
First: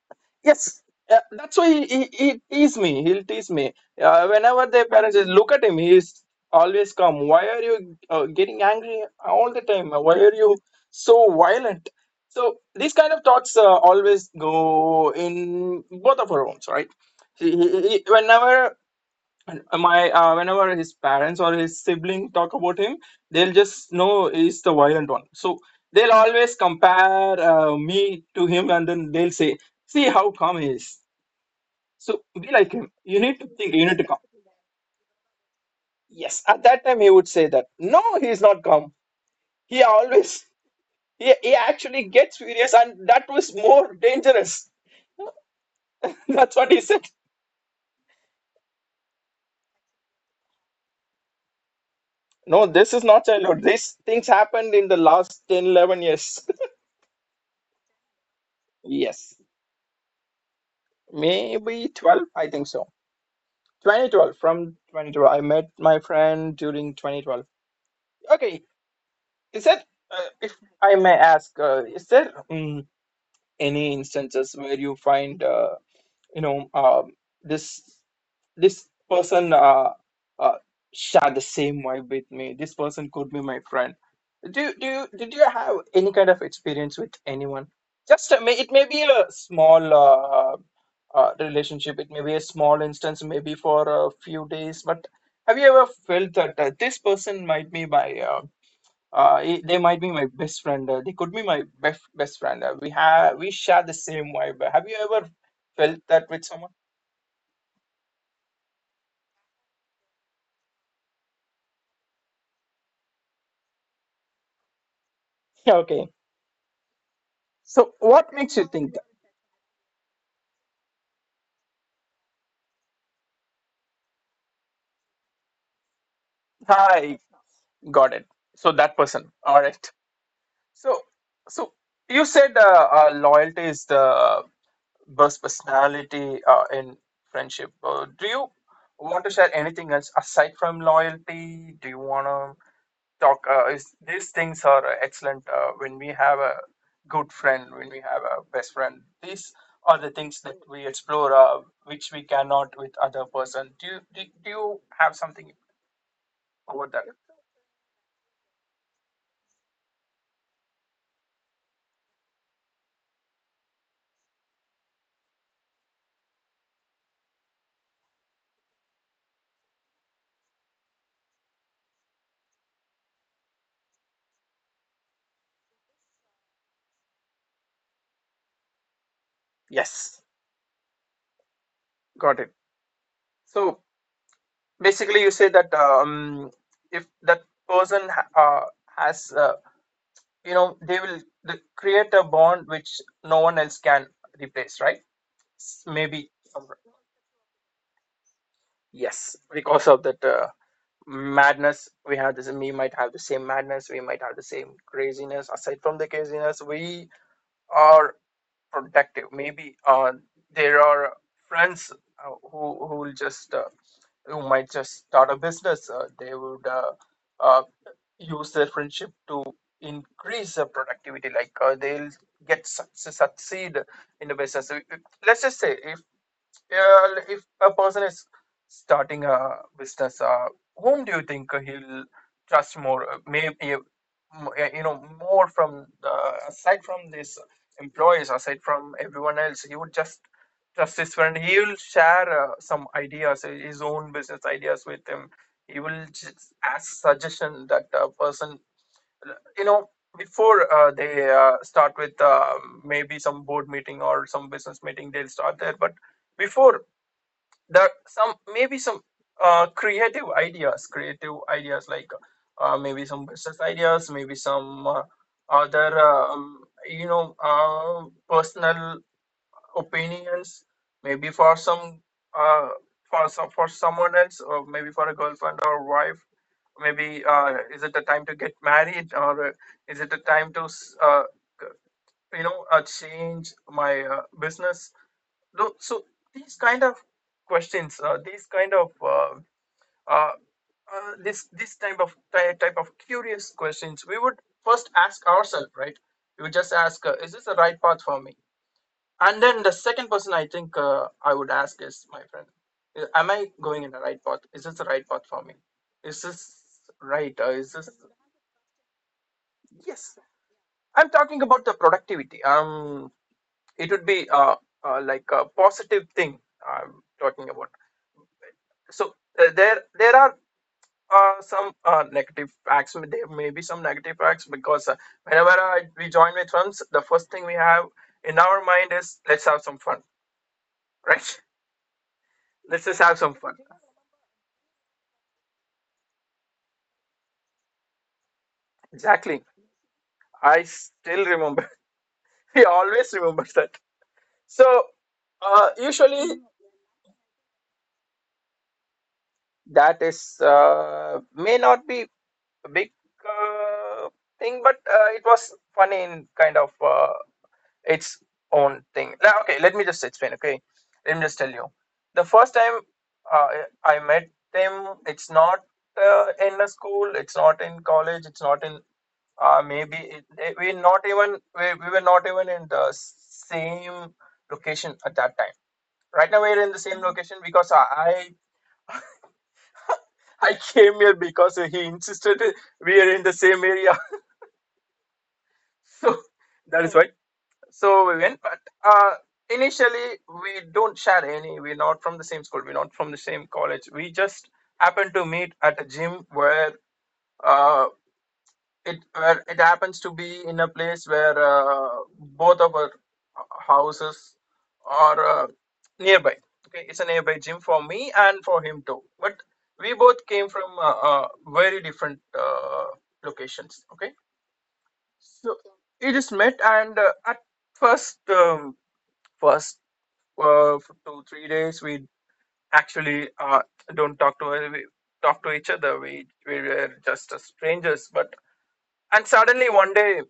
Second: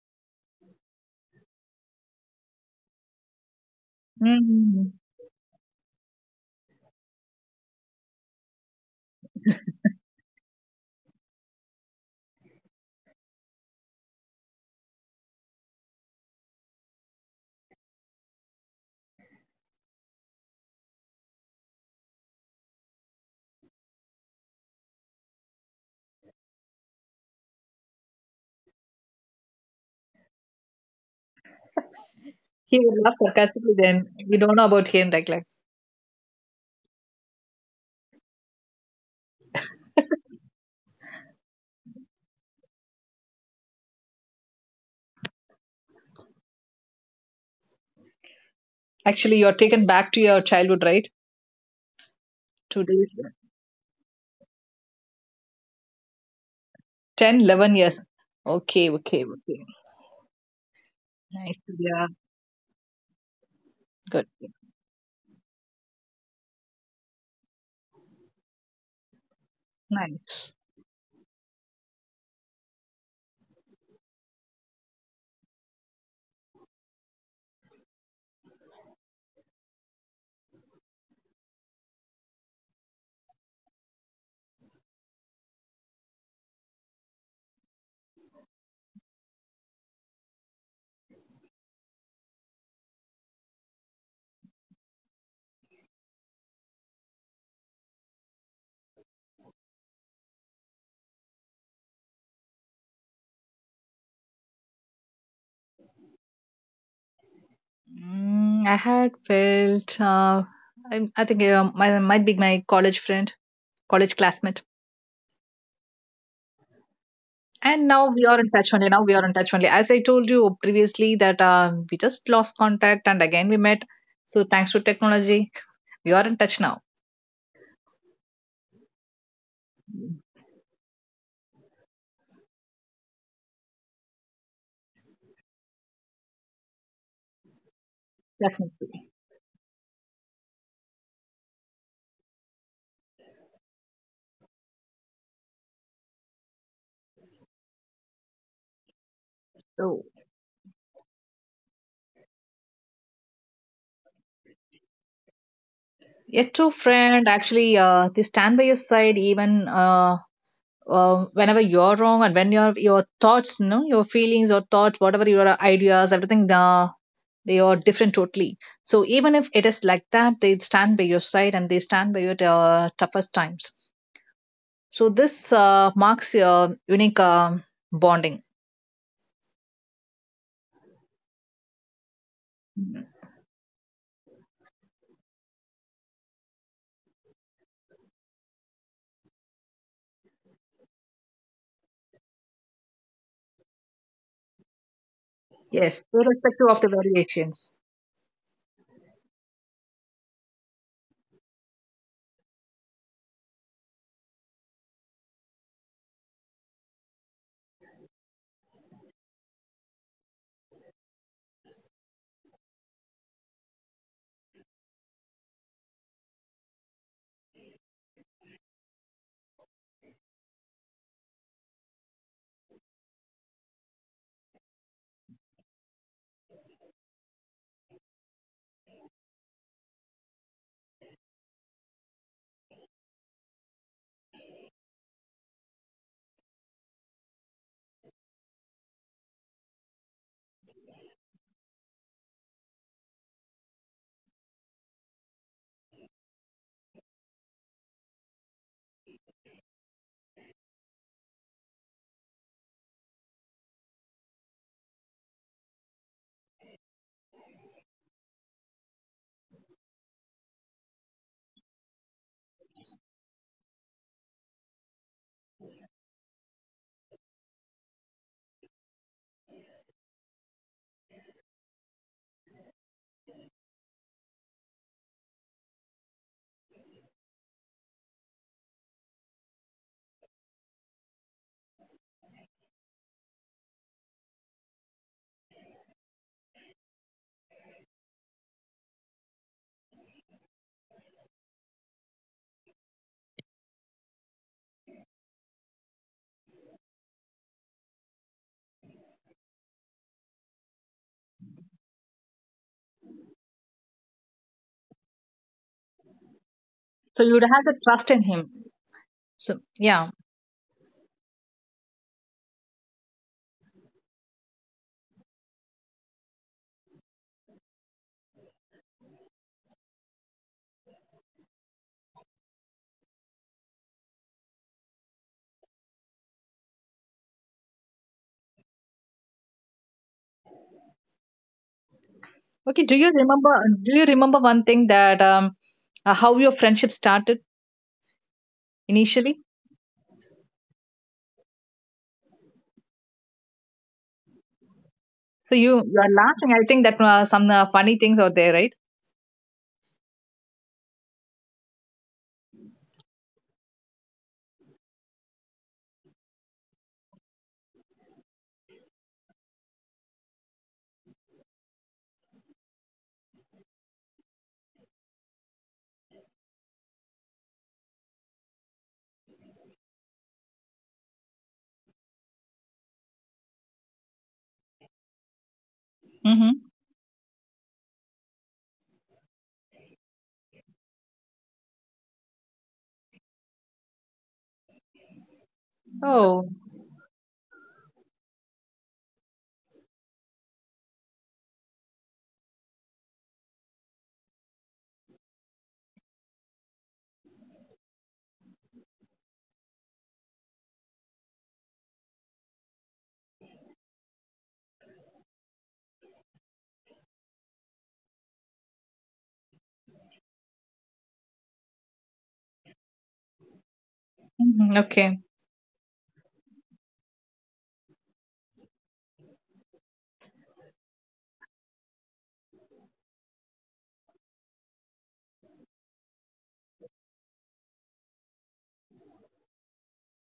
yes, that's why he tease me. He'll tease me. Whenever their Mm. parents say, "Look at him, he's always calm. Why are you getting angry all the time? Why are you so violent?" So these kind of thoughts always go in both of our homes, right? Whenever, and my whenever his parents or his sibling talk about him, they'll just know he's the violent one, so they'll always compare me to him, and then they'll say, "See how calm he is, so be like He him. would laugh You need to think, sarcastically you need to then. calm." You don't know about him, like Yes, at that time he would say that no, he's not calm. He always, he actually gets furious, and that was more dangerous. That's what he said. actually you're taken back to your childhood, right? No, this Today, is not childhood. These things happened in the last 10, 11 years. 10, 11 years. Okay, okay, Yes. okay. Nice. Maybe Yeah, 12, I think so. good. 2012, from 2012. I met my friend during 2012. Okay, is that, if Nice. I may ask, is there any instances where you find, you know, um, this this person uh, share the same vibe with me? This person could be my friend. Do do you did you have any kind of experience with anyone? Just may it may be a small relationship. It may be a small instance, maybe for a few days. But have you ever felt that this person might be my, they might be my best friend. They could be my best best friend. We have we share the same vibe. Have you ever felt that with someone? Mm, I had felt, I think might be my college friend, college classmate. Yeah, okay. And So now we what are in makes you touch only. think that? Now we are in touch only. As I told you previously that we just lost contact and again we met. So thanks to technology, we are in touch now. I got it. So that person. All right. So so you said loyalty is the burst personality in friendship. Do you Definitely. want to share anything else aside from loyalty? Do you want to talk? Is, these things are excellent when we have a good friend, when we have a best friend. These are So the things that we explore, which we cannot with other person. Do you have something yet to over that? friend, actually, they stand by your side even whenever you're wrong, and when your thoughts, you know, your feelings, your thoughts, whatever your ideas, everything, they are different totally. So even if it is like that, they stand by your side and they stand by your toughest times. So this marks your unique bonding. Yes, got it. So basically, you say that if that person has, they will create a bond which no one else can replace, right? S- Yes, maybe I irrespective of the variations. Yes, because of that madness, we have this, we might have the same madness, we might have the same craziness. Aside from the craziness, we are protective. Maybe there are friends who will just who might just start a business. They would uh, use their friendship to increase their productivity. Like they'll succeed in the business. So, it- let's just say if, yeah, like, if a person is starting a business, whom do you think he'll trust more? Maybe, you know, more from the aside from these employees, aside from everyone else, he would just trust his friend. He will share some ideas, his own business ideas with him. He will just ask suggestion that person, you know, before they start with, maybe some board meeting or some business meeting, they'll start there. But before, there some, maybe some creative ideas, creative ideas, like maybe some business ideas, maybe some other you know, personal opinions, maybe for some uh, for some, for someone else, or maybe for a girlfriend or wife. Maybe is it the time to get married, or is it the time to c- you know, change my business. No, so these kind of questions, these kind of uh, this type of type of curious questions, we would first ask ourselves, right? We would just ask, is this the right path for me? And then the second person I think I would ask is my friend. Uh, am I going in the right path? Is this the right path for me? Is this So right? you'd have the Is this trust in him. So yeah. yes? I'm talking about the productivity. It would be like a positive thing. I'm talking about. So there are some negative facts. There may be some negative facts because whenever we join with friends, the first thing we have in our mind is, let's have some fun, right? Okay. Let's Do just you have some remember? fun. Do you remember one thing, that how your friendship started initially? Exactly, I still remember. He always remembers that. So, So you are usually laughing. I think that some funny things out there, right? that is may not be a big uh, thing, but it was funny in kind of its own thing. Now, okay, let me just explain. Okay, let me just tell you. The first time uh, I met them, it's not in a school, it's not in college, it's not in, maybe it, we not even we were not even in the same location at that time. Right now Mm-hmm. we're in the same location because I came here because he insisted we are in the same area. So Oh. that is why. So Vivian, but initially we don't share any. We're not from the same school. We're not from the same college. We just happen to meet at a gym where, uh, it where it happens to be in a place where both of our houses are nearby. Okay, it's a nearby gym for me and for him too. But we both came from very different locations. Okay, Hmm. Okay. so it is met, and at first, first for 2 3 days we actually don't talk to we talk to each other. We were just strangers. But and suddenly one day,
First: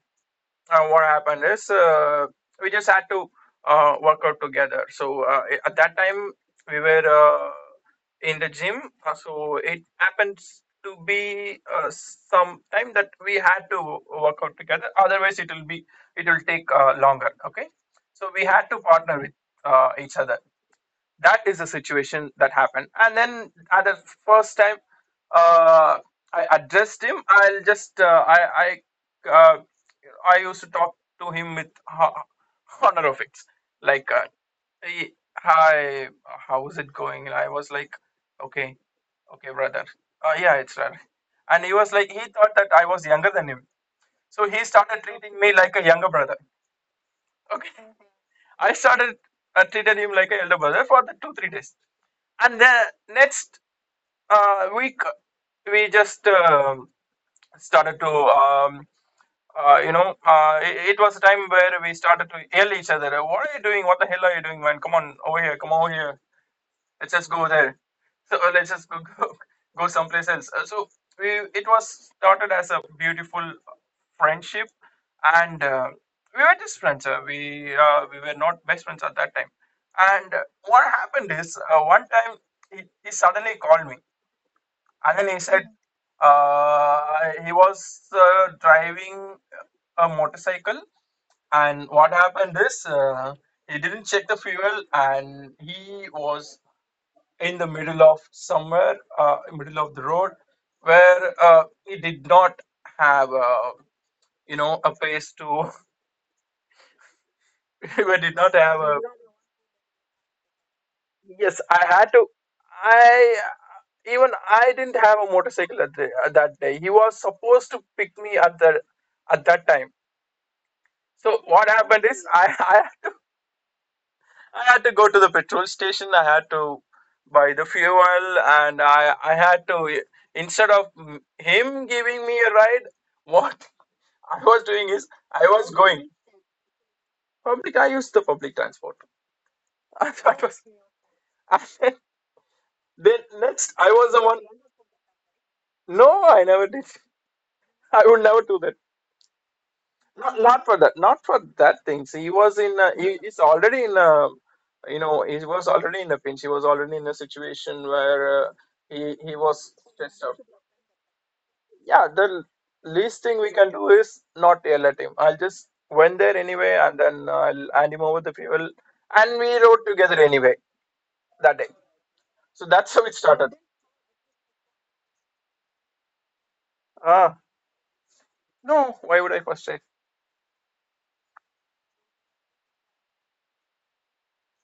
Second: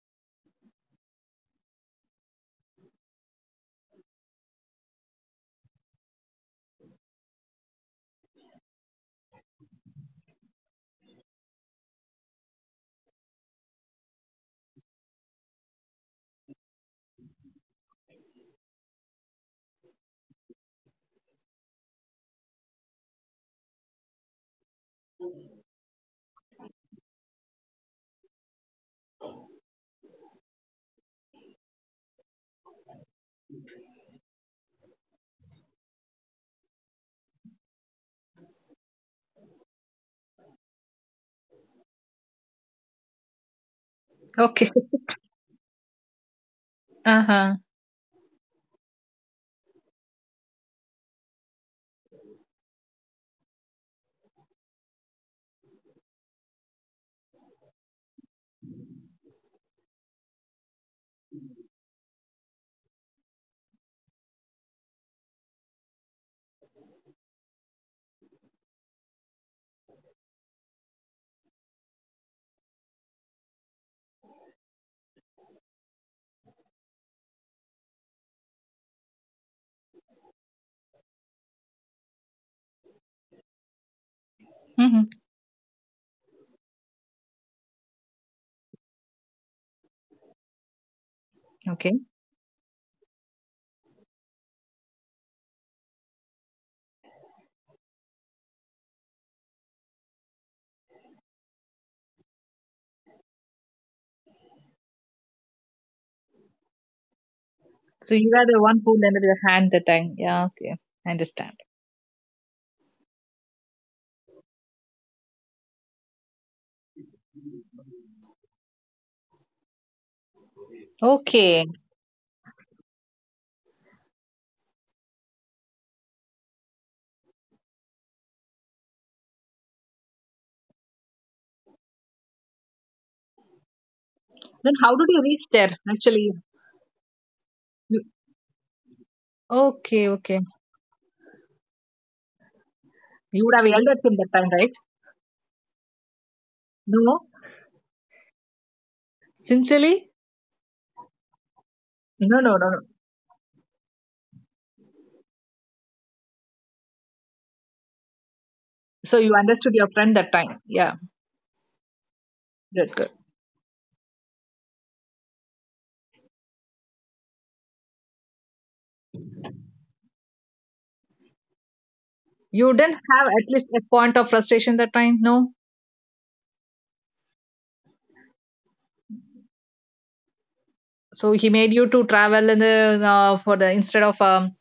what happened is, we just had to work out together. So at that time we were in the gym. So it happens to be some time that we had to work out together, otherwise it will be, it will take longer. Okay, so we had to partner with each other. That is the situation that happened. And then at the first time, uh, I addressed him, I'll just I used to talk to him with honorifics like, "Hey, hi, how is it going?" And I was like, "Okay, okay, brother, yeah, it's right." And he was like, he thought that I was younger than him, so he Okay. started treating me like a younger brother. Uh huh. Okay, I started treated him like an elder brother for the 2 3 days. And the next, uh, we c- we just started to, you know, it was a time where we started to yell each other, what are you doing? What the hell are you doing, man? Come on over here, come over here, let's just go there." So let's just go, go, go someplace else. So we, it was started as a beautiful friendship. And we were just friends. We were not best friends at that time. And what happened is, one time he, he suddenly called me. Mm-hmm. And then he said he was driving a motorcycle, and Okay. what happened is, he didn't check the fuel, and he was in the middle of somewhere, middle of the road, where he did not have a, you know, a place to. He So you did are not the have one who a. lended your hand that time. Yeah. Okay. I understand. Yes, I had to. I, even I didn't have a motorcycle at the, at that day. He was supposed to pick me at the at that time. So what Okay. happened is I had to go to the petrol station. I had to buy the fuel, and I had to, instead of him giving me a ride, what I was Then doing how is did you I reach was there? going Actually, public. I used the public transport. okay, That okay. was, and then You would next have I yelled at was him the one. that time, right? No, I never did. No, I would never do that. sincerely? Not for that. Not for that thing. See, he No, was no, no, in. no. A, he's already in. A, you know, he was already in a pinch. He was already in a situation where he So he you was understood your friend stressed out. that time. Yeah, Yeah, the good, good. least thing we can do is not yell at him. I'll just went there anyway, and then I'll hand him over the fuel, and we rode together anyway that day. So You that's didn't how it have at started. least a point of frustration that time? No. Ah, no, why would I frustrate? So he made you to travel in the for the instead of um,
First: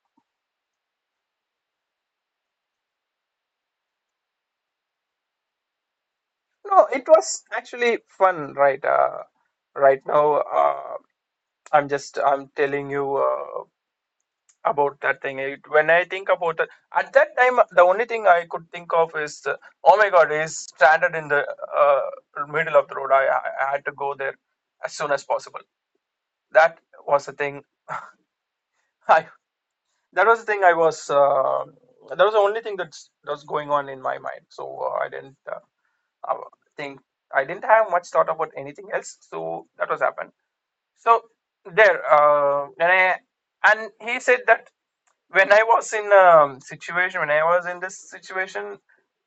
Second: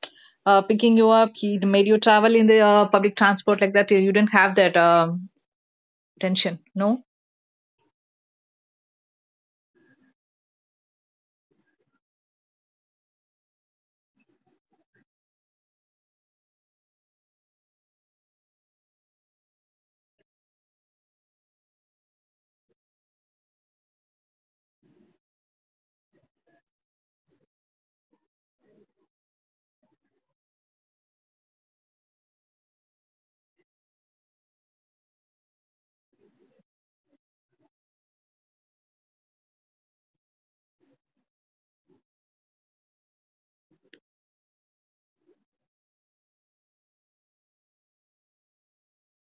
uh, picking you up, he made you travel in the public transport like that. You didn't have that tension. No, No. it was actually fun, right? Right now. I'm telling you about that thing. It, when I think about it, at that time, the only thing I could think of is, oh my God, he's stranded in the middle of the road. I had to go there as soon as possible. That was the thing. I that was the thing I was. That was the only thing that was going on in my mind. So I didn't uh, think. I didn't have much thought about anything else. So that was happened. So there. And I and he said that. When I was in situation, when I was in this situation,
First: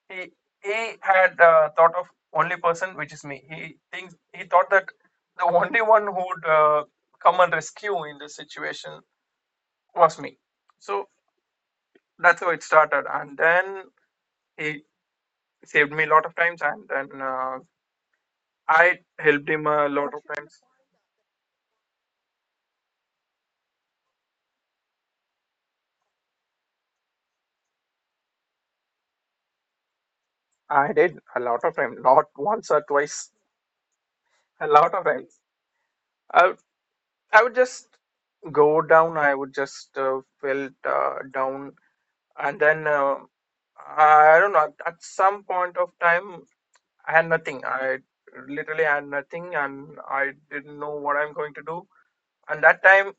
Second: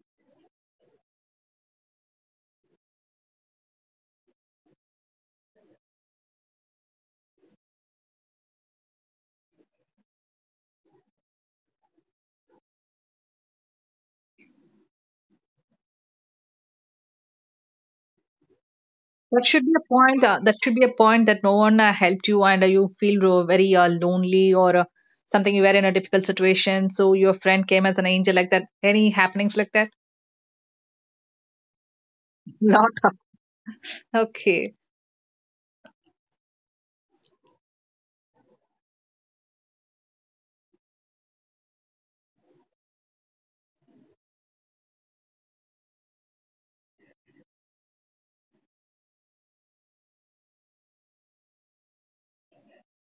he he had thought of only person which is me. He thought that the only one who would come and rescue in this situation was me. So that's how it started, and then he saved me a lot of times, and then I That helped should him be a a lot of point. That times. should be a point that no one helped you, and you feel very lonely or something. You were in a difficult situation, so your friend came as an angel, like that. Any happenings like that? I did a lot of times, not once or Not. twice, a Okay, lot of times. I would- I would just go down. I would just felt down and then I don't know. At some point of time, I had nothing. I literally had nothing, and I didn't know what I'm going to do. And that time,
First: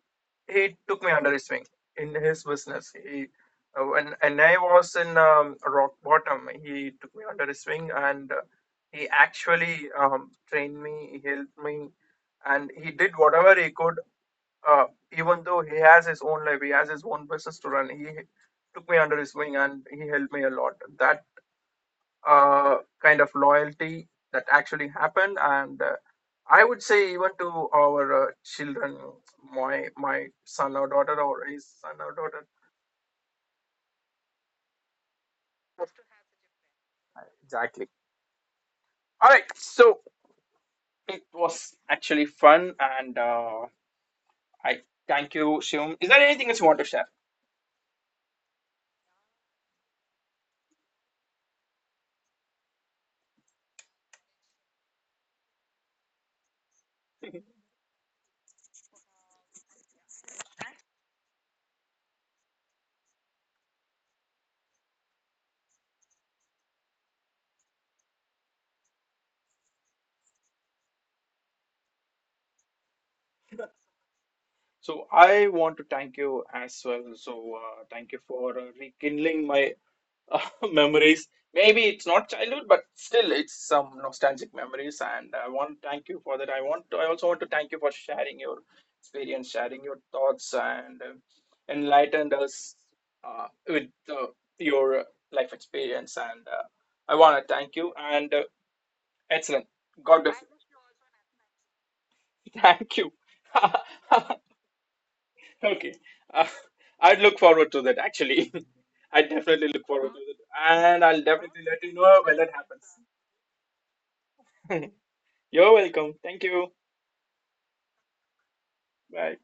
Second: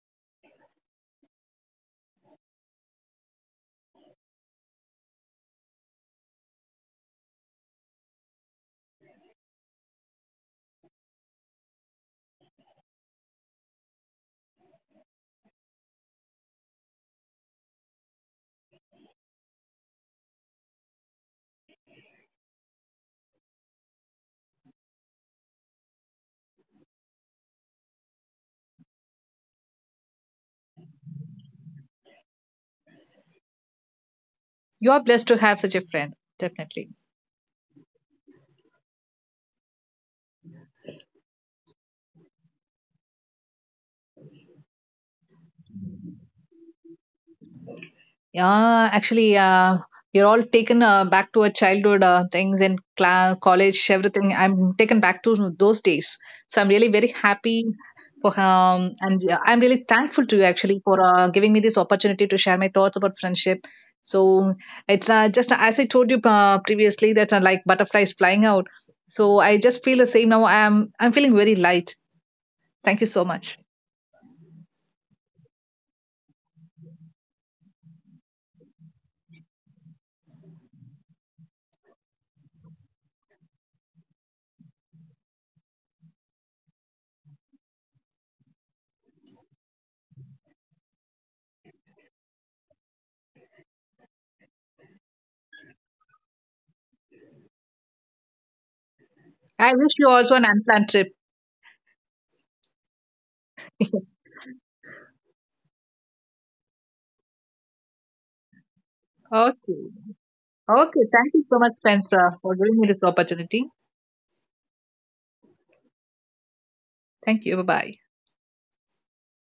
he took me under his wing in his business. He when and I was in rock bottom, he took me under his wing, and he actually trained me, he helped me, and he did whatever he could uh, even though he has his own life, he has his own business to run. He took me under his wing and he helped me a lot. That kind of loyalty that actually happened, and I would say even to our children, my son or daughter or his son or daughter. you are blessed to have such a friend, definitely. Exactly. All right. So it was actually fun, and I thank you, Shivam. Is there anything else you want to share? Yeah, actually, you're all taken back to our childhood things in cla college, everything. I'm taken back to those days. So I'm really very happy for and yeah, I'm really thankful to you actually for giving me this opportunity to share my thoughts about friendship. So it's just as I told you previously, that like butterflies flying out. So I just feel the same now. I'm feeling very light. Thank you so much. So I want to thank you as well. So thank you for rekindling my memories. Maybe it's not childhood, but still, it's some nostalgic memories. And I want to thank you for that. I also want to thank you for sharing your experience, sharing your thoughts, and enlightened us with your life experience. And I want to thank you. And Excellent. I wish you God also bless an you. unplanned trip. Thank you. Okay. Uh, I'd look forward to that actually. I definitely Okay. look forward to that. Okay, And I'll thank you so definitely much, let you know Spencer, when that for giving happens. me this opportunity. You're welcome. Thank you. Thank you. Bye bye. Bye.